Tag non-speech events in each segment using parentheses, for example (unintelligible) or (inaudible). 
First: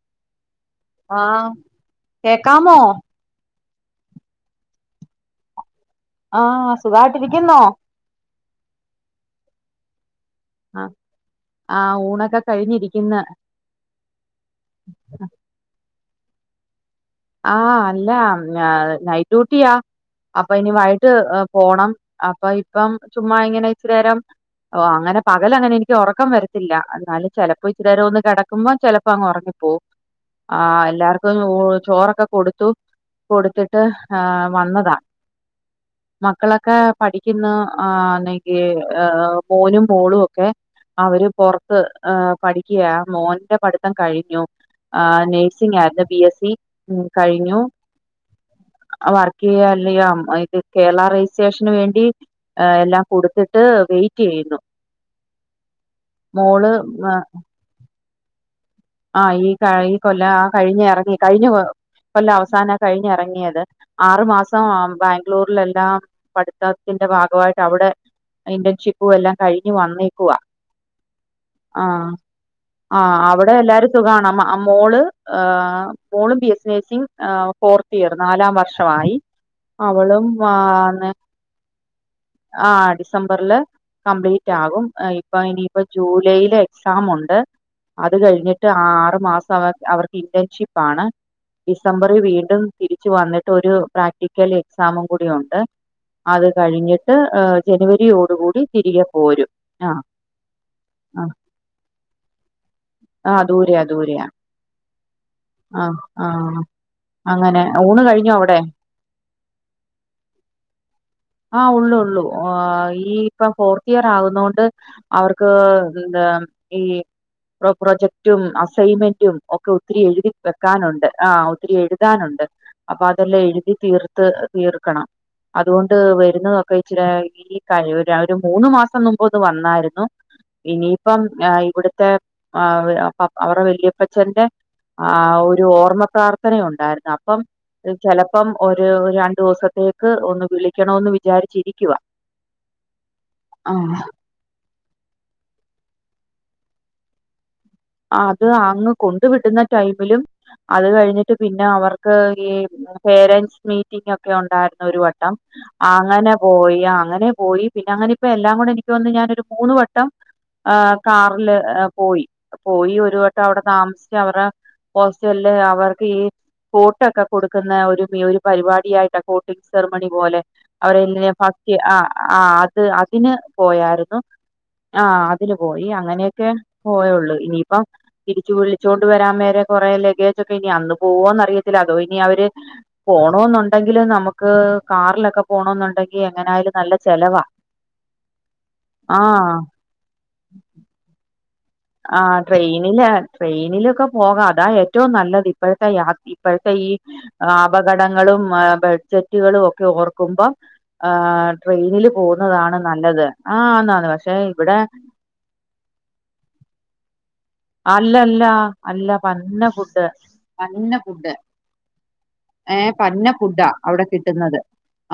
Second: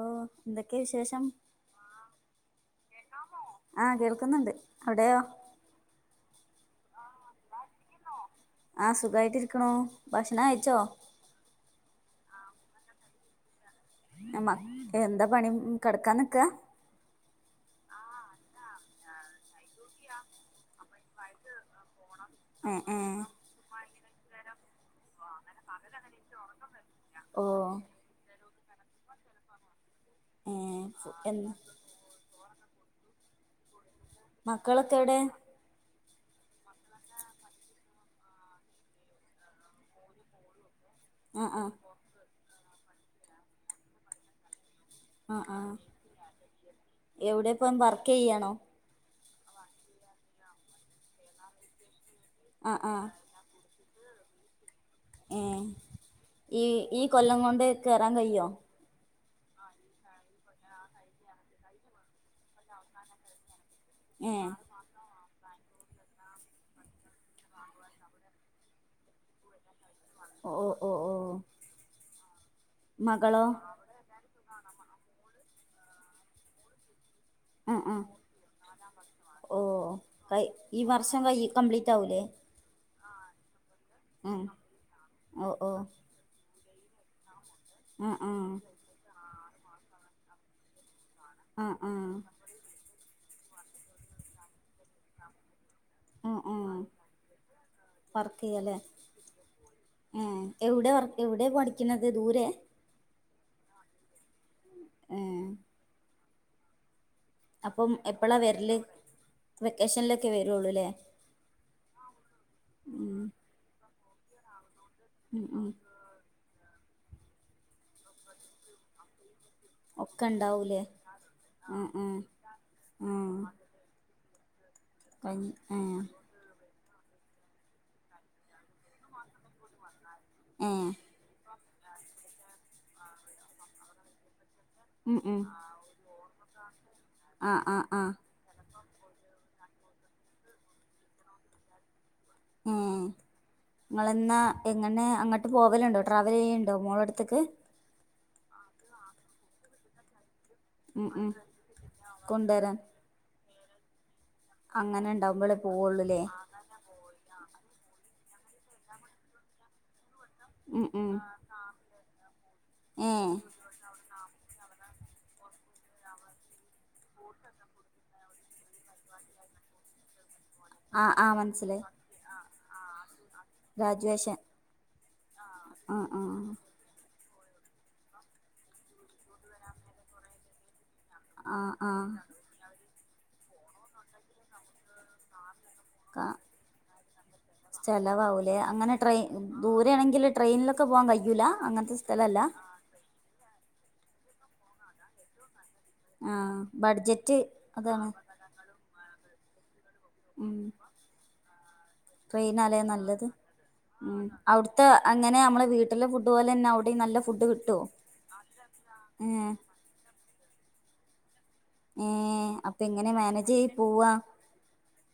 ഓഹ് എന്തൊക്കെയാ വിശേഷം? ആഹ് കേക്കാമോ ആഹ് കേൾക്കുന്നുണ്ട് അവിടെയോ? ആഹ് സുഖായിട്ടിരിക്കുന്നോ? ആഹ് സുഖായിട്ടിരിക്കുണൂ ഭക്ഷണം കയി ആഹ് ആഹ് ഊണൊക്കെ കഴിഞ്ഞിരിക്കുന്ന്. എമ്മ എന്താ പണി കെടക്കാൻ നിക്കാ. ആഹ് അല്ല ന നൈറ്റ് ഡ്യൂട്ടിയാ. അപ്പൊ ഇനി വൈകിട്ട് പോണം അപ്പൊ ഏ ഇപ്പം ഏ ചുമ്മാ എങ്ങനെ ഇച്ചിരിനേരം ഓഹ് അങ്ങനെ പകല് അങ്ങനെ എനിക്ക് ഉറക്കം വരത്തില്ല അന്നാലും ഓ ചെലപ്പ ഇച്ചിരിരം ഒന്നുകെടക്ക മ്പം ചെലപ്പോ അങ്ങ് ഉറങ്ങിപ്പോവും ഏ ആഹ് ഫു- എല്ലാർക്കും എന്ന് ഊ ചോറൊക്കെ കൊടുത്തു. കൊടുത്തിട്ട് ആഹ് മക്കളൊക്കെ വന്നതാ. എവിടെ (inaudible) മക്കളൊക്കെ പഠിക്കുന്ന ആന്നെങ്കി മോനും മോളുവൊക്കെ അവര് ആ ആ പൊറത്ത് പഠിക്കുവ മോന്റെ പഠിത്തം കഴിഞ്ഞു. ആഹ് ആ ആ നേഴ്സിംഗാരുന്നു ബി എസ് സി ഉം എവിടെ കഴിഞ്ഞു. ഇപ്പം വർക്ക് ചെയ്യാണോ വർക്ക് ചെയ്യല്ല അതിൻ്റെ കേരള രജിസ്ട്രേഷന് വേണ്ടി ഏ ആ ആ എല്ലാം കൊടുത്ത്. ട്ട് വെയിറ്റ് ചെയ്യുന്നു. ഉം ഈ മോള് ഈ കൊല്ലം കൊണ്ട് കേറാൻ കയ്യ്യോ? ആഹ് ഈ ക ഈ കൊല്ല ആഹ് കഴിഞ് എറങ്ങി കഴിഞ്ഞ കൊല്ല അവസ അവസാന കഴിഞ്ഞറങ്ങിയത് ആറു ഏ മാസം ബാ ഗ്ലൂരിലെല്ലാം പഠിത്താത്തിന്റെ ഭാഗമായിട്ട് അവിടെ ഇന്റേൺഷിപ്പ് പ്പു എല്ലാം കഴിഞ്ഞു വന്നേക്കുവാ ഓ ഓ ഓ ഓ. ആഹ് ആഹ് മകളോ അവി സുഖാണ മ മോള് മോള് ബി എസി നേഴ്‌സിംങ് ആഹ് ആ ആ ഫോർത്ത് ഇയർ നാലാം വർഷ വായി. ഓ അവളും കൈ അഹ് ഈ ആന്ന വർഷം കൈ കംപ്ലീറ്റ് ആവൂലേ ആഹ് ഡിസംബറില് ഉം കംപ്ലീറ്റ് ആകും ഇപ്പൊ ഓ ഓ ഇനിയിപ്പോ ജൂലൈയിലെ എക്സാം ഇണ്ട് അത് ആഹ് ആഹ് കഴിഞ്ഞിട്ട് ആഹ്ആറു മാസം അവർക്ക് ഇന്റേൺഷിപ്പ് ആണ് ആഹ് ആഹ് ഡിസംബറിൽ വീണ്ടും തിരിച്ചു വന്നിട്ട് ഒരു പ്രാക്ടിക്കൽ എക്സാമും കൂടി ഉണ്ട് ആഹ് അത് ആഹ് കഴിഞ്ഞിട്ട് വർക്ക് ജനുവരിയോടുകൂടി ചെയ്യല്ലേ തിരികെ പോരും ആഹ് എവിടെ വർക്ക് ആഹ് എവിടെ പഠിക്കണത് ദൂരെ ആഹ് ദൂരയാ ദൂരയാ ഏഹ് ആഹ് ആഹ് അങ്ങനെ അപ്പം ഊണ് കഴിഞ്ഞോ എപ്പള്ളാ അവിടെ വെരല് വെക്കേഷനിലൊക്കെ വരുള്ളൂല്ലേ ആഹ് ഉള്ളുള്ളൂ ഈ ഉം ഇപ്പൊ ഫോർത്ത് ഇയർ ആകുന്നോണ്ട് ഉം അവർക്ക് ഉം എന്താ ഈ പ്രാ പ്രജെക്ട് റ്റും അസൈൻമെന്റും ഒക്കെ ഒത്തിരി ഒക്കെ എഴുതി ഉണ്ടാവൂലേ വെക്കാനുണ്ട് ആഹ് ഒത്തിരി എഴുതാനുണ്ട് അപ്പൊ അതല്ലാം ആഹ് എഴുതിതീർ ത്ത് തീർക്കണം കഞ്ഞി അതുകൊണ്ട് ആഹ് വരുന്നതക്കെ ഇച്ചിരി ഈ ലീക്കായി ഒരു മൂന്നുമാസം മുമ്പൊന്ന് വന്നായിരുന്നു ഏഹ് ഇനിയിപ്പം ഇവിടുത്തെ ആഹ് പപ്പാ അവടെ വല്യാപ്പച്ചൻ്റെ ഉം ഉം ആഹ് ഒരു ഓർമ്മ പ്രാർത്ഥന ഉണ്ടായിരുന്നു അപ്പം ആഹ് ആഹ് ആഹ് ചെല പ്പം ഒരു രണ്ടു ദിവസത്തേക്ക് ഒന്ന് വിളിക്കണന്ന് വിചാരിച്ചിരിക്കുവാ ഉം ആ നിങ്ങളെന്നാ എങ്ങനെ അങ്ങട്ട് പോവലുണ്ടോ ട്രാവൽ ചെയ്യലുണ്ടോ മോളടുത്തേക്ക് അത് അന്ന് കൊണ്ടു വിടുന്ന ടൈമിലും അത് ഉം ഉം കഴിഞ്ഞിട്ട് പിന്നെ അവർക്ക് ഈ കൊണ്ടുവരാൻ പേരൻറ്സ് മീറ്റിംഗ് ഒക്കെ ഒണ്ടായിരുന്നു ഒരു അങ്ങനെ വട്ടം ഉണ്ടാവുമ്പോളേ പോവുള്ളൂല്ലേ അങ്ങനെ പോയി അങ്ങനെ പോയി പിന്നെ അങ്ങനെ ഇപ്പോ എല്ലാംകൂടെ എനിക്ക് തോന്ന്ന്ന് ഞാനൊരു മൂന്ന് വട്ടം ഉം ആഹ് ഉം കാറില് പോയി പോയി ഏ ഒരു വട്ടം അവിടെ താമസിച്ച് അവരടെ ഹോസ്റ്റലില് അവർക്ക് ഈ കോട്ടൊക്കെ കൊടുക്കുന്ന ഒരു ഈ ഒരു പരിപാടി ഫ്രീയായിട്ടാ കോട്ടിംഗ് സെർമണി പോലെ ആ ആ അവരെല്ല ഫസ്റ്റ് മനസ്സിലായി ആഹ് ആഹ് അത് അതിന് പോയായിരുന്നു ഗ്രാജുവേഷൻ ആഹ് അതിന് പോയി ആ അങ്ങനെയൊക്കെ പോയൊള്ളൂ ഇനിയിപ്പം തിരിച്ചു വിളിച്ചോണ്ട് വരാൻ നേരം കുറെ ലഗേജോക്കെ ഇനി അന്നും ആ പോവൊന്നറിയത്തില്ല ആ ആ അതോ ഇനി അവര് പോണോന്നുണ്ടെങ്കില് നമുക്ക് കാറിലൊക്കെ ക പോണന്നുണ്ടെങ്കി എങ്ങനെയാലും നല്ല ചെലവാ ചെലവാവൂലേ അങ്ങനെ ട്രെയിൻ ആഹ് ദൂരെയണെങ്കിൽ ട്രെയിനിലൊക്കെ പോവാ കയ്യുല അങ്ങനത്തെ സ് ആഹ് ട്രെയിനില് ട്രെയിനിലൊക്കെ പോകാ അതാ ഏറ്റവും നല്ലത് ഇപ്പഴത്തെ യാ ആ ഇപ്പഴത്തെ ഈ ബഡ്ജറ്റ് അതാണ് അപകടങ്ങളും ബെഡ് ജറ്റുകളും ഒക്കെ ഓർ ക്കുമ്പം ഉം ഏഹ് ട്രെയിനില് പോകുന്നതാണ് നല്ലത് ആഹ് അന്നാന്ന് പക്ഷെ ഇവ്ടെ എങ്ങനെ നമ്മളെ വീട്ടില ഫുഡ് പോലെന്നെ അവടിം നല്ല ഫുഡ്‌ കി അല്ലല്ല അല്ല പന്ന ഫുഡ് പന്ന ഫുഡ് ഏ അപ്പൊ ഏഹ് എങ്ങനെ പന്ന മാനേജ് ഫുഡാ ചെയ്ത് അവിടെ പോവാ കിട്ടുന്നത്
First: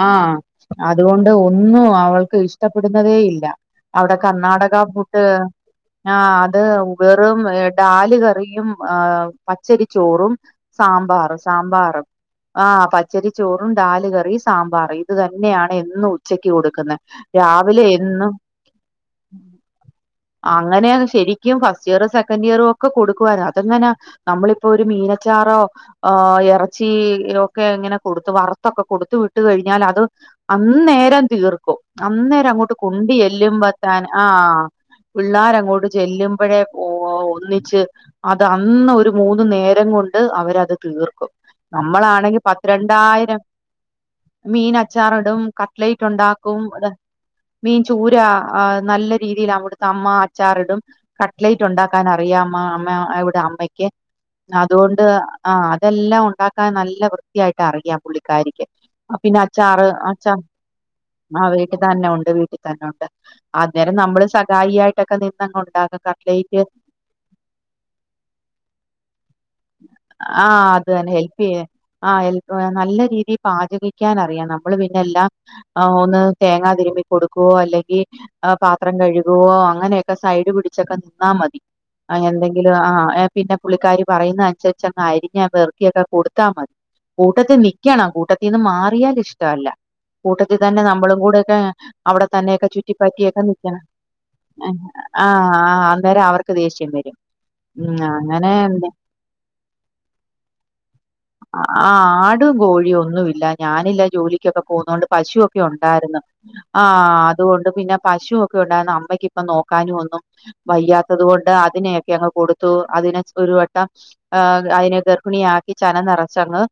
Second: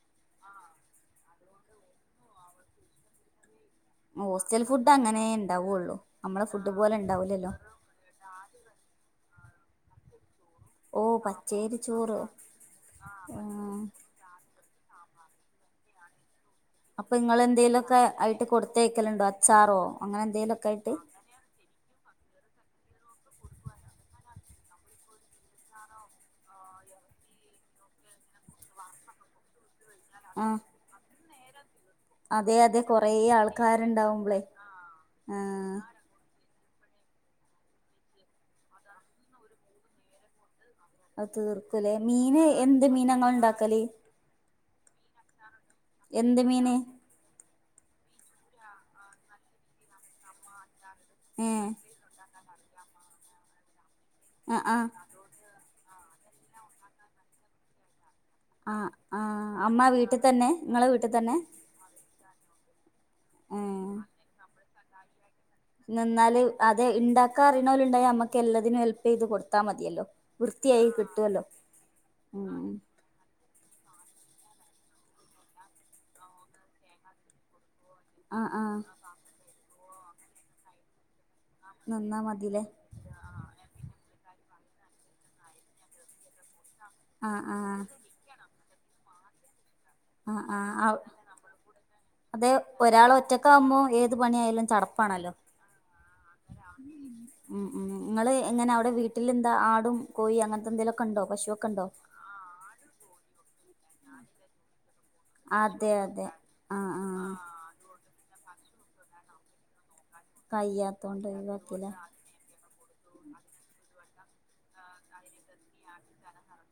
ആഹ് അതുകൊണ്ട് ഒന്നും അവൾക്ക് ഇഷ്ടപ്പെടുന്നതേ ഇല്ല അവടെ ഹോസ്റ്റൽ കർണാടക ഫുഡ് അങ്ങനെ ഉണ്ടാവുള്ളൂ ആഹ് നമ്മളെ അത് ഫുഡ് പോലെ വെറും ഉണ്ടാവൂലല്ലോ ഡാല് കറിയും ആഹ് പച്ചരിച്ചോറും ഓ സാമ്പാറ് പച്ചേരി സാമ്പാറ് ചോറ് ആഹ് പച്ചരിച്ചോറും ആഹ് ഡാല് കറിയും സാമ്പാറ് ഇത് തന്നെയാണ് എന്നും ഉച്ചക്ക് കൊടു ക്കുന്നെ അപ്പൊ നിങ്ങൾ രാവിലെ എന്തേലുമൊക്കെ എന്നും ആയിട്ട് കൊടുത്തയക്കലുണ്ടോ അച്ചാറോ അങ്ങനെ എന്തേലുമൊക്കെ ആയിട്ട് അങ്ങനെയാണ് ശരി ക്കും ഫസ്റ്റ് ഇയറും സെക്കൻഡ് ഇയറും ഒക്കെ കൊടുക്കുവായിരുന്നു അതങ്ങനാ നമ്മളിപ്പോ ഒരു മീനച്ചാറോ ആഹ് എറച്ചീയൊക്കെ ഇങ്ങനെ കൊടുത്ത് വറ്ത്തൊക്കെ കൊടുത്ത് വിട്ട് കഴിഞ്ഞാല ത് ആഹ് അന്നേരം തീർക്കും. അതെ അന്നേരങ്ങോട്ട് അതെ കൊറേ കൊണ്ടു ചെല്ലുമ്പത്താൻ ആൾക്കാരുണ്ടാവുമ്പളേ ആഹ് ആഹ് പിള്ളാരങ്ങോട്ട് ചെല്ലും. മ്പഴേ പോവാ ഒന്നിച്ച് അത് അന്ന് ഒരു മൂന്ന് നേരം കൊണ്ട് അവരത് അത് തീർക്കും തീർക്കൂലേ നമ്മളാണെങ്കി മീന് എന്ത് മീനാ ഇങ്ങൾ പത്ത്രണ്ടായിരം ഇണ്ടാക്കല് മീൻ അച്ചാറ് ടും കട്ട്ലൈറ്റ് എന്ത് ണ്ടാക്കും മീന് ത് മീൻ ചൂരാ ആഹ് നല്ല രീതിയില് അവ്ട്ത്തെ അമ്മ അച്ചാറ്ടും. ഏഹ് ട്ട്ലൈറ്റുണ്ടാക്കാൻ അറിയാ അമ്മാ അമ്മ അവ്ടെ അമ്മക്ക് ആഹ് ആഹ് അതോണ്ട് ആഹ് അതെല്ലാം ഉണ്ടാക്കാൻ നല്ല വൃത്തിയായിട്ടറിയാം പുള്ളി ക്കാരിക്ക് ആഹ് പിന്നെ ആഹ് അച്ചാറ് അമ്മ വീട്ടിൽ അച്ച തന്നെ ഇങ്ങളെ വീട്ടിൽ തന്നെ (unintelligible) തന്നൊണ്ട് വീട്ട് തന്നൊണ്ട് അന്നേരം ഏഹ് നമ്മള് സകായി ആയിട്ടൊക്കെ നിന്നങ്ങൊണ്ടാക്കും ക ന്നാല് അത് ഇണ്ടാക്കാ അറീണോല് ണ്ടായ അമ്മക്കെല്ലാതിനും ഹെൽപെയ്ത് കൊട് ആഹ് അത് തെന്നെ ഹെൽപെയ്യാൻ ആഹ് ഹെല്പ് ഉം നല്ല രീതി പാചകിക്കാനറിയാ നമ്മള് പിന്നെ എല്ലാം ഒന്ന് തേങ്ങാതിര്മ്പി കൊട്ക്കോ അല്ലെങ്കി ആഹ് ആഹ് പാത്രം കഴുകുവോ അങ്ങനെയെക്കെ സൈഡ് പിടിച്ചങ്ങ് നിന്നാ മതി. നിന്നാ അഹ് മതില്ലേ എന്തെങ്കിലും ആഹ് എഹ് പിന്നെ പുള്ളിക്കാരി പറയ്ന്നൻസരിച്ചങ്ങ് അരിഞ്ഞൊ പെർക്ക്യൊക്കെ കൊട്ത്താ മതി. ആഹ് കൂട്ടത്തി ആഹ് നിക്കണം കൂട്ട ത്തീന്ന് മാറിയാലിഷ്ടല്ല. കൂട്ടത്തി ആഹ് തന്നെ ആഹ് നമ്മളും കൂടെക്കെ അവടെ അതെ തന്നെക്കെ ഒരാൾ ചുറ്റിപ്പറ്റിയെക്കെ ഒറ്റക്കാവുമ്പോ നിക്കണം. ഏത് പണിയായാലും അഹ് ചടപ്പാണല്ലോ ആഹ് ആഹ് അന്നേരം അവർക്ക് ദേഷ്യം വെരും. ഉം അങ്ങനെ പിന്നെ ട്ട്ലെന്താ ആടും കോയി അങ്ങൻത്തെ എന്തെലൊക്കെണ്ടോ? ആഹ് ആടും കോഴൊന്നുല്ല ഞാനില്ല ജോലിക്കൊക്കെ പോവുന്നൊണ്ട് പശൂക്കെ ഉണ്ടായിര്ന്ന്. ആഹ് അതോണ്ട് പിന്നെ പശുവൊക്കൊണ്ടായിരുന്നു അമ്മയ്ക്ക് പ്പം നോക്കാനൊന്നും വയ്യാത്തത് കയ്യാത്തോണ്ട് കൊണ്ട് ഒഴിവാക്കില്ലേ അതിനെയെക്കെ അങ്ങ് കൊടുത്തു അതിനെ ഒരു വട്ടം ആഹ് അയ്നെ ഗർഭിണിയാക്കി ചന നെറച്ചങ്ങ്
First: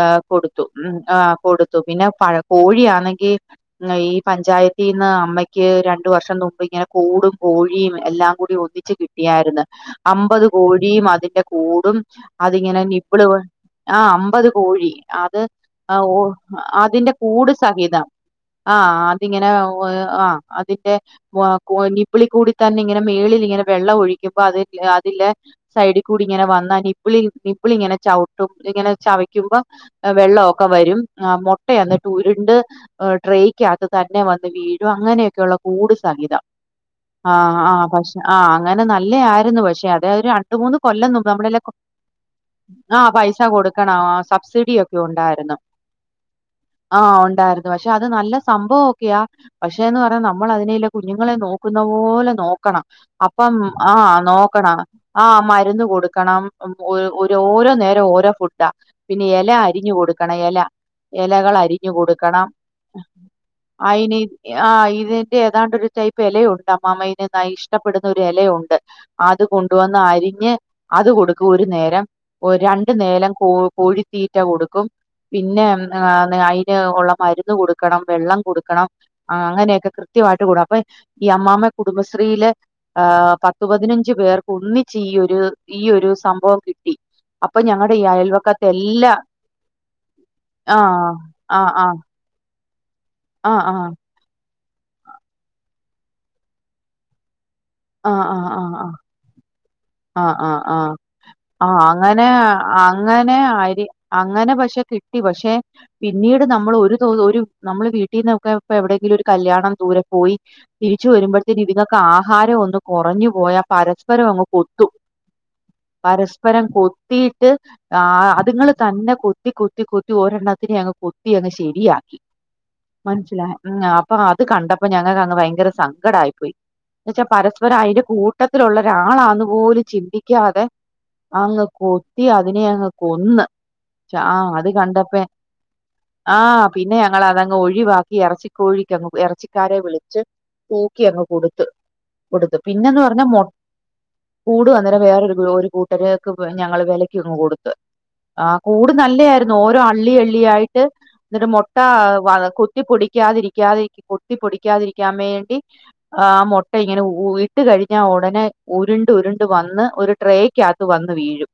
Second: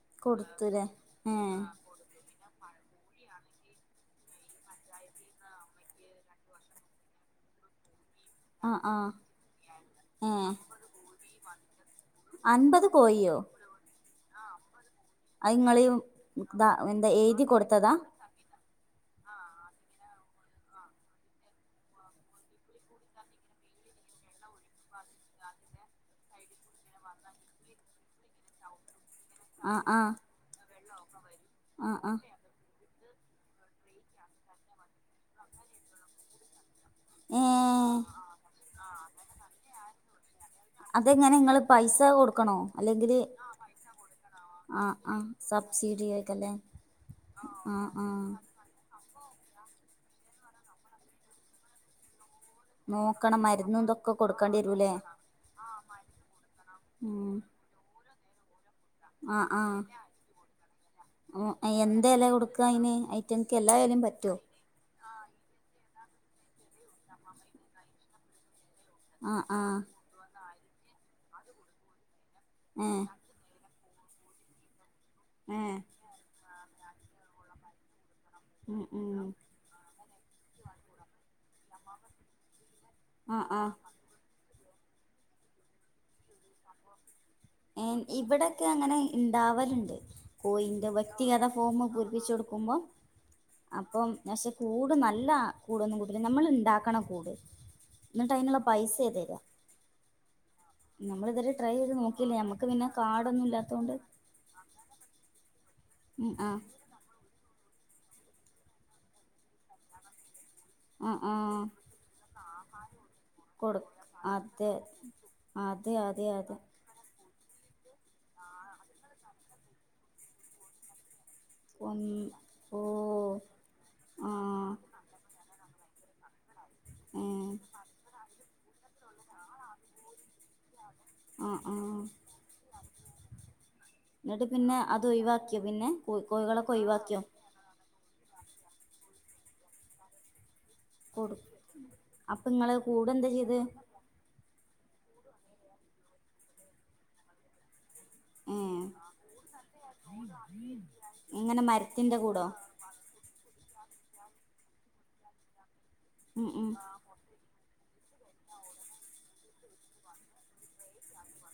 ഏഹ് കൊടുത്തു. കൊടുത്തൂലേ ആഹ് ഏഹ് കൊടുത്തു. പിന്നെ പഴ കോഴിയാന്നെങ്കി ങ ഈ പഞ്ചായത്തീന്ന് അമ്മക്ക് രണ്ടു വർഷം നുമ്പ് ങ്ങനെ കൂടും കോഴിയും എല്ലാം കൂടി ആഹ് ഒന്നിച്ച് ആഹ് കിട്ടിയാര്ന്ന്. അമ്പത് ഏഹ് കോഴിം അതിന്റെ കൂടും അതിങ്ങനെ അൻപത് നിപ്പ് ള് കോഴിയോ ആഹ് അമ്പത് കോഴി അത് അഹ് ഓഹ് ഇതാ എന്താ അതിന്റെ എഴുതി കൂട് കൊടുത്തതാ സഹിതം. ആഹ് അതിങ്ങനെ ഓഹ് ആഹ് അതിന്റെ വ്വ്വ കൊയ് നിപിളി കൂടി തന്നെ ഇങ്ങനെ മേളില്ങ്ങനെ വെള്ള ഒഴിക്കുമ്പോ അത് എഹ് അതില്ല് സൈഡി കൂടി ങ്ങനെ വന്നാ നിപ്പ്ളില് നിപ്പിളിങ്ങനെ ചവ് ക്കും ഇങ്ങനെ ചവക്ക്യുമ്പോ ആഹ് ആഹ് വെള്ള ഒക്കെ വരും. മുട്ട ആഹ് അന്ന്ട്ട് ആഹ് ഉരു ണ്ട് ട്രേയ്ക്കാത്ത് തന്നെ വന്ന് വീഴും അങ്ങനെയൊക്കെള്ള കൂട് സഹിതം. ആഹ് ആഹ് ഏഹ് പക്ഷെ ആഹ് അങ്ങനെ നല്ലയാര്ന്നു. പക്ഷെ അത് രണ്ട് മൂന്ന് കൊല്ലം നുമ്പ് അതെങ്ങനെ ഇങ്ങള് അമ്മടെല്ല പൈസ കൊട്ക്കണോ? അല്ലെങ്കില് പൈസ കൊട്ക്കണ. ആഹ് ആഹ് സബ്സിഡിയൊക്കെ ആഹ് ഉണ്ടായിര്ന്നു. സബ്സിഡി ആയിട്ടല്ലേ ആഹ് ഒണ്ടായിരുന്നു. ആഹ് പക്ഷെ അത് ആഹ് നല്ല സംഭവം വൊക്കേയ പക്ഷേന്ന് പർഞ്ഞാ നമ്മളതിനെല്ലെ കുഞ്ഞുങ്ങളെ നോക്കുന്ന പോലെ നോ ക്കണം. നോക്കണം അപ്പം മരുന്നും ഇതൊക്കെ ആഹ് കൊടുക്കേണ്ടി നോക്കണം വരൂല്ലേ ആഹ് മര്ന്ന് കൊട്ക്കണം. ഉം ഒരു ഉം ഓരോ ഓരോനേരം ഓരോ ഫുഡാ. പിന്നെ ആഹ് എല ആഹ് അരിഞ്ഞ് കൊട്ക്കണം എല. ഉം എലകളരിഞ്ഞ് എന്ത് എല കൊട്ക്കണം. കൊടുക്കാ അയിന് ഐറ്റങ്ങൾക്ക് എല്ലാ എലയും അയ്ന് പറ്റുവോ ആഹ് ഇതിന്റെ ഏതാണ്ട് ഒരു ടൈപ്പ് എലയുണ്ട് അമ്മാമ്മ ഇതിന് ഇഷ്ടപ്പെടുന്ന ഒരു എലയൊണ്ട് അത് ആഹ് ആഹ് കൊണ്ടുവന്ന് അരിഞ്ഞ് അത് കൊടുക്കും ഒരു നേരം രണ്ടു ഏഹ് നേരം കോ കോഴിത്തീറ്റ കൊടുക്കും പിന്നെ ഏഹ് അയിന് ഉള്ള മരുന്ന് കൊടുക്കണം വെള്ളം ഉം കൊടുക്കണം ഉം ആഹ് അങ്ങനെയൊക്കെ കൃത്യമായിട്ട് കൊട് അപ്പൊ ഈ അമ്മാമ്മ കുടുംബശ്രീയില് ആഹ് പത്തു പതിനഞ്ചു പേർക്ക് ഒന്നിച്ച് ഈ ഒരു ഈ ഒരു സംഭവം കിട്ടി അപ്പൊ ഞങ്ങളുടെ ഈ ഏഹ് അയൽവക്കത്തെ ഇവിടെക്കെ അങ്ങനെ എല്ലാ ഇണ്ടാവലുണ്ട് ആ കോയിന്റെ വ്യക്തിഗത ഫോമ് ഒക്കെ പൂരിപ്പിച്ചു കൊടുക്കുമ്പം - ആഹ് ആഹ് പക്ഷെ കൂട് നല്ല കൂടൊന്നും കിട്ടുല്ല നമ്മള് ഇണ്ടാക്കണം കൂട് എന്നിട്ട് അതിനുള്ള പൈസയാ തരുക ആഹ് ആഹ് ആഹ് ട്രൈ ആഹ് ചെയ്ത് അങ്ങനെ നോക്കിയില്ല നമ്മക്ക് പിന്നെ അങ്ങനെ കാടൊന്നും ആയിരി ഇല്ലാത്തോണ്ട് ആഹ് അങ്ങനെ പക്ഷെ കിട്ടി പക്ഷെ ഉം പിന്നീട് ആഹ് നമ്മള് ഒരു ഒരു നമ്മള് വീട്ടിന്നൊക്കെ ഇപ്പോ എവിടെയെങ്കിലും ഒരു കല്യാണം ദൂരെ പോയി തിരിച്ചു ആഹ് ആഹ് വരുമ്പോഴത്തേന് ഇതിങ്ങക്കക്ക് ആഹാരം ഒന്ന് കൊറഞ്ഞു പോയാൽ കൊടു പരസ്പരം അങ്ങ് അതെ കൊത്ത് - ത്തും അതെ അതെ അതെ പരസ്പരം കൊത്തിയിട്ട് ആഹ് അതുങ്ങൾ തന്നെ കൊത്തി കൊത്തി കൊത്തി ഒരെണ്ണത്തിന അങ്ങ് കൊ കൊത്തി അങ്ങ് ശരിയാക്കി ഒന്ന് ഓ മനസ്സിലായി ആഹ് അപ്പൊ അത് ആഹ് കണ്ടപ്പോ ഞങ്ങക്ക് അങ്ങ് ഭയങ്കര സങ്കടായി പോയി എന്ന് വെച്ചാ ഏഹ് പരസ്പരം അതിന്റെ കൂട്ടത്തിലുള്ള ഒരാളാന്നും - പോലും ചിന്തിക്കാതെ ആഹ് അങ്ങ് ആഹ് കൊത്തി അതിനെ അങ്ങ് കൊന്ന് എന്നിട്ട് ആഹ് അത് പിന്നെ കണ്ടപ്പ ഒഴിവാക്കിയോ പിന്നെ കോ ആഹ് കോഴികളൊക്കെ പിന്നെ ഞങ്ങൾ ഒഴിവാക്കിയോ അതങ്ങ് ഒഴിവാക്കി ഇറച്ചി കോഴിക്കങ്ങ് എറച്ചിക്കാരെ വിളിച്ച് തൂക്കി അങ്ങ് കൊടുക്കും കൊടുത്ത് അപ്പൊ കൊടുത്ത് ഇങ്ങള് പിന്നെന്ന് കൂട് പറഞ്ഞാ എന്താ മൊ ചെയ്ത് കൂട് അന്നേരം വേറൊരു ഒരു കൂട്ടരക്ക് ഞങ്ങള് വെലക്ക് അങ്ങ് കൊടുത്ത് ഏ ആഹ് കൂട് നല്ലതായിരുന്നു ഓരോ അള്ളി അള്ളി ആയിട്ട് എന്നിട്ട് എങ്ങനെ മുട്ട മരത്തിന്റെ കൂടോ ആഹ് കൊ ത്തി പൊടിക്കാതിരിക്കാതി കൊത്തി പൊടിക്കാതിരിക്കാൻ വേണ്ടി ആഹ് ഉം ഉം മൊട്ട ഇങ്ങനെ ഊ ഇട്ട് കഴിഞ്ഞാൽ ഉടനെ ഉരുണ്ട് ഉരുണ്ട് വന്ന് ഒരു ട്രേക്കാത്ത് വന്ന് വീഴും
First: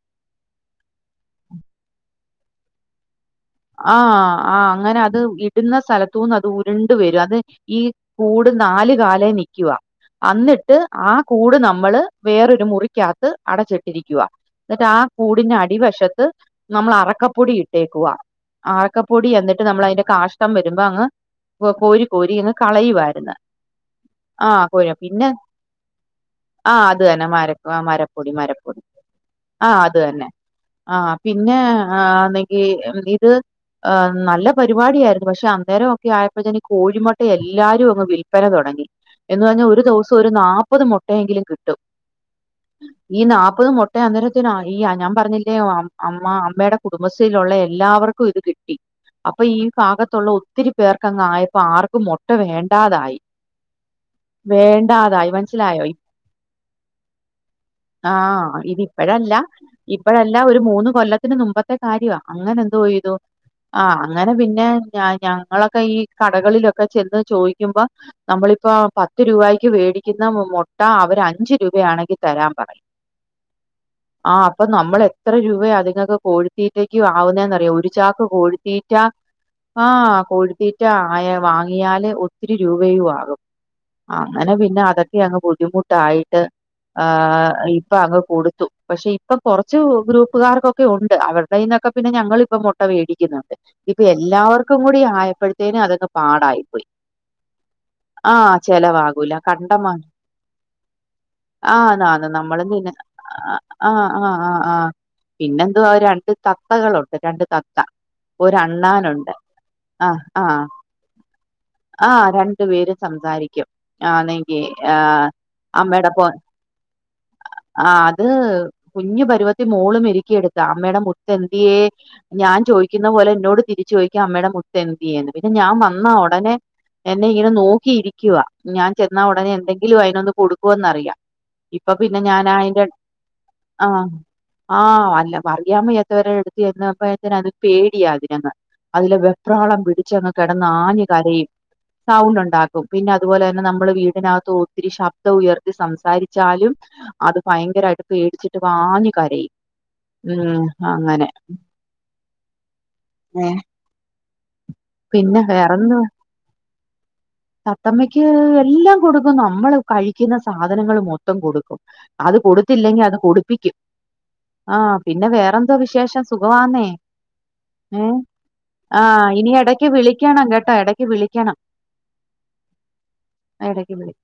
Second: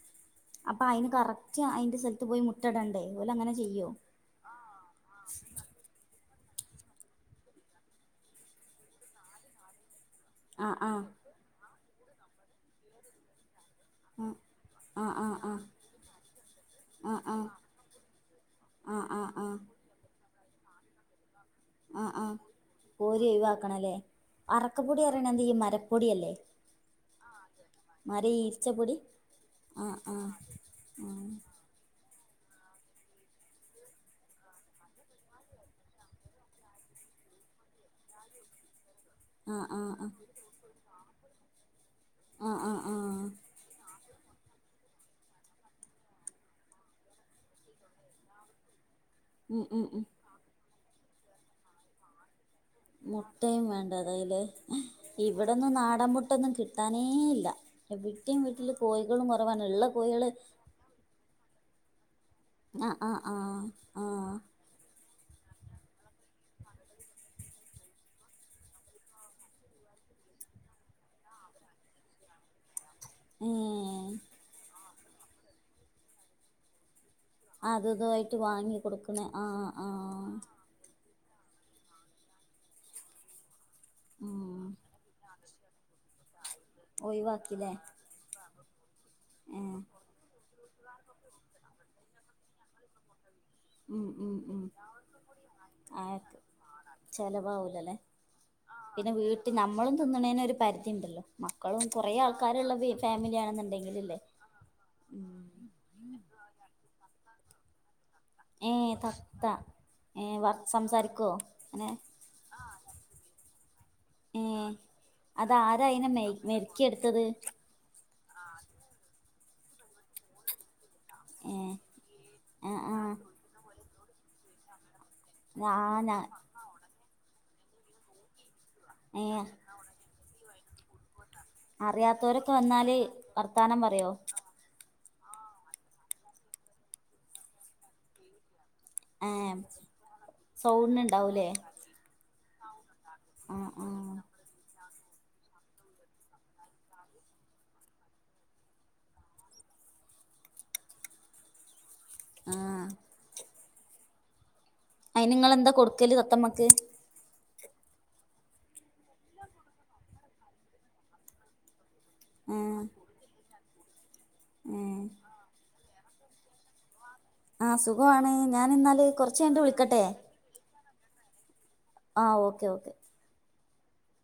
അപ്പൊ അയിന് കറക്റ്റ് അയിന്റെ സ്ഥലത്ത് പോയി മുട്ടയിടണ്ടേ അത് പോലെ അങ്ങനെ ചെയ്യ്- ആഹ് ആഹ് അങ്ങനെ അത് ഇടുന്ന സ്ഥലത്തു നിന്ന് അത് ഉരുണ്ട് വരും അത് ഈ കൂട് നാല് കാലേ നിക്കുവാ അന്നിട്ട് ആ കൂട് നമ്മള് വേറൊരു മുറിക്കാത്ത് അടച്ചിട്ടിരിക്കുക ആ എന്നിട്ട് ആ കൂടിന്റെ അടിവശത്ത് നമ്മള് ആ ആ അറക്കപ്പൊടി ഇട്ടേക്കുവ ആ അറക്കപ്പൊടി ആ ആ എന്നിട്ട് നമ്മള് അതിന്റെ കാഷ്ടം വരുമ്പോ അങ്ങ് ആ കോരി ആ കോരി അങ് കോരി കളയുവായിരുന്നു ഒഴിവാക്കണല്ലേ ആ അറക്കപ്പൊടി പറയണ ഈ മരപ്പൊടിയല്ലേ ആഹ് അത് അന്നെ മര മര മരപ്പൊടി മരപ്പൊടി. ഈർച്ചപ്പൊടി ആഹ് ആ അത് ആ തന്നെ ആ ആഹ് പിന്നെ ആഹ് ആണെങ്കി ഇത്. ആഹ് നല്ല പരിപാടിയായിരുന്നു പക്ഷെ അന്നേരൊക്കെ ആയപ്പോതിന് കോഴി മൊട്ട എല്ലാരും അങ്ങ് - വിൽപ്പന തൊടങ്ങി എന്ന് ആ പറഞ്ഞാ ആ ഒരു ദിവസം ഒരു ആ നാപത് മൊട്ടയെങ്കിലും കിട്ടും. ആഹ് ആഹ് ആഹ്. ഈ നാപ്പത് മൊട്ടേ അന്നെരത്തിന് ഈ ഞാൻ പറഞ്ഞില്ലേ അമ്മ അമ്മയുടെ കുടുംബശ്രീലുള്ള എല്ലാവർക്കും- ക്കും ഇത് കിട്ടി അപ്പൊ ഈ ഉം ഉം ഉം ഭാഗത്തുള്ള ഒത്തിരി പേർക്ക് അങ്ങ് ആയപ്പോ ആർക്കും മൊട്ട വേണ്ടാതെ - മൊട്ട വേണ്ടാതായല്ലേ ഇവടൊന്നും മനസ്സിലായോ നാടൻ മൊട്ടൊന്നും കിട്ടാനേ ഇല്ല. എവിടെയും ആഹ് വീട്ടില് കോഴികളും ഇതിപ്പഴല്ല കുറവാണ് ഉള്ള കോഴികള് ഇപ്പഴല്ല ഒരു മൂന്ന് കൊല്ല ത്തിന് മുമ്പത്തെ കാര്യ അങ്ങനെ ആ ആ എന്തോയ്തു ആ അങ്ങനെ പിന് ന്നെ ഞ ഞങ്ങളൊക്കെ ഈ കടകളിലൊക്കെ ചെന്ന് ചോയിക്കുമ്പോ. നമ്മളിപ്പോ പത്ത് രൂപായ്ക്ക് മേടിയ്ക്കുന്ന മുട്ട അവര് അഞ്ച് രൂപയാണെങ്കി തരാൻ പറഞ്ഞു. ഏഹ് ആ അപ്പൊ നമ്മള് എത്ര രൂപേ അദിങ്ങക്ക് കോഴിത്തീറ്റയ്ക്ക് ആവുന്നന്ന്റിയോ ഒരു. അതും ചാക്ക് ഇതുമായിട്ട് വാങ്ങി കോഴിത്തീറ്റാ കൊടുക്കണേ ആ കോഴി ത്തീ റ്റ ആയ വാങ്ങിയാല് ഒത്തിരി രൂപയും ആകും. അങ്ങനെ ഉം പിന്നെ അതൊക്കെ അങ്ങ് ബുദ്ധിമുട്ടായിട്ട്. ആ ഒഴിവാക്കില്ലേ ഇപ്പ അങ്ങ് കൊടുത്തു പക്ഷെ ഇപ്പൊ ഏ കൊറച്ച് ഗ്രൂപ്പുകാർക്കൊക്കെ. ഒക്കെ ഉണ്ട് അവരുടെയ്യ്ന്നൊക്കെ പിന്നെ ഞങ്ങളിപ്പം മുട്ട വേടിയ്ക്കുന്നുണ്ട്. ഇപ്പ ഉം ഉം ഉം എല്ലാർക്കും കൂടി ആയപ്പഴ്‌ത്തേന് അത് പാടായിപ്പോയി. ചെലവാവൂലലേ ആ പിന്നെ വീട്ടി കണ്ടമാ നമ്മളും തിന്നണേന് ഒരു പരിധിണ്ടല്ലോ മക്കളും കൊറെ ആന്നാന്ന് ആൾക്കാര്ള്ള വീ ഫാമിലിയാണെന്ന്ണ്ടെങ്കില് ല്ലേ. ആ ആ പിന്നെന്തുവാ രണ്ട് തത്തകളുണ്ട് രണ്ട് തത്ത. ഏഹ് ഒരണ്ണാനുണ്ട്. തത്ത ആ ഏഹ് ആ വർ സംസാരിക്കോ അങ്ങനെ ആ രണ്ടു പേരും സംസാരിക്കും. ആന്നെങ്കി ഏഹ് ആ അതാരാ അയിനെ അമ്മേടപ്പോൻ മെയ് മെരുക്കിയെടുത്തത് ആ അത് കുഞ്ഞു പരുവത്തി മോള് മെരുക്കി എടുത്ത അമ്മയുടെ മുത്തന്ത്യേ ഏഹ് ഞാൻ ആഹ് ചോയിക്കുന്ന ആഹ് പോലെ എന്നോട് തിരിച്ച് ചോയിക്കും അമ്മേടെ മുത്തന്ത്യേന്ന് പിന്നെ ഞാൻ ആഹ് വന്ന ഞാ ഒടനെ എന്നെ ഇങ്ങനെ നോക്കിയിരിക്കുവാ ഞാൻ ചെന്നാ ഏഹ് ഉടനെ എന്തെങ്കിലും അയ്നൊന്ന് കൊട്ക്കുവെന്നറിയാ. ഇപ്പ പിന്നെ അറിയാത്തോരൊക്കെ ഞാനാ അയ്ന്റട് വന്നാല് വർത്താനം പറയോ ആ ആ അല്ല പറിയാവെയ്യാത്തവര് അടുത്ത് ചെന്നാ പ്പയ്ത്തിന് അത് പേടിയാ അതിനങ്ങ് അതില് ഏഹ് വെപ്രാളം പിടിച്ചങ്ങ് കെടന്ന് സൗണ്ട് ആഞ്ഞ് ഇണ്ടാവൂലേ കരയും. സൗണ്ടുണ്ടാക്കും പിന്നെ അതുപോലെ തന്നെ ആഹ് നമ്മള് ആഹ് വീടിനകത്ത് ഒത്തിരി ശബ് ശബ്ദം ഉയർത്തി സംസാരിച്ചാലും അത് ഭയങ്കരായിട്ട് പേടിച്ചിട്ട് വാഞ്ഞ് കരയും. ഉം അങ്ങനെ. ആഹ്. ഏഹ്. അയ്ന് ങ്ങളെന്താ വേറെന്തുവാ കൊടുക്കല് തത്തമ്മക്ക്. തത്തമ്മയ്ക്ക് എല്ലാം കൊടുക്കും നമ്മള് കഴിക്കുന്ന സാധനങ്ങള് മൊത്തം കൊടുക്കും. അത് ആഹ് കൊടുത്തില്ലെങ്കി അത് കൊടുപ്പിക്കും ആ ഏഹ് പിന്നെ വേറെന്തോ വിശേഷം സുഖമാന്നേ? ആഹ് ഏ സുഖവാണ് ആ ഞാനിന്നാല് കൊറച്ച് ഇനി കഴിഞ്ഞിട്ട് എടയ്ക്ക് വിളിക്കട്ടെ വിളിയ്ക്കണം കെട്ടോ എടയ്ക്ക് വിളിയ്ക്കണം. ആ ഓക്കെ ഓക്കെ. ആ എടയ്ക്ക് വിളി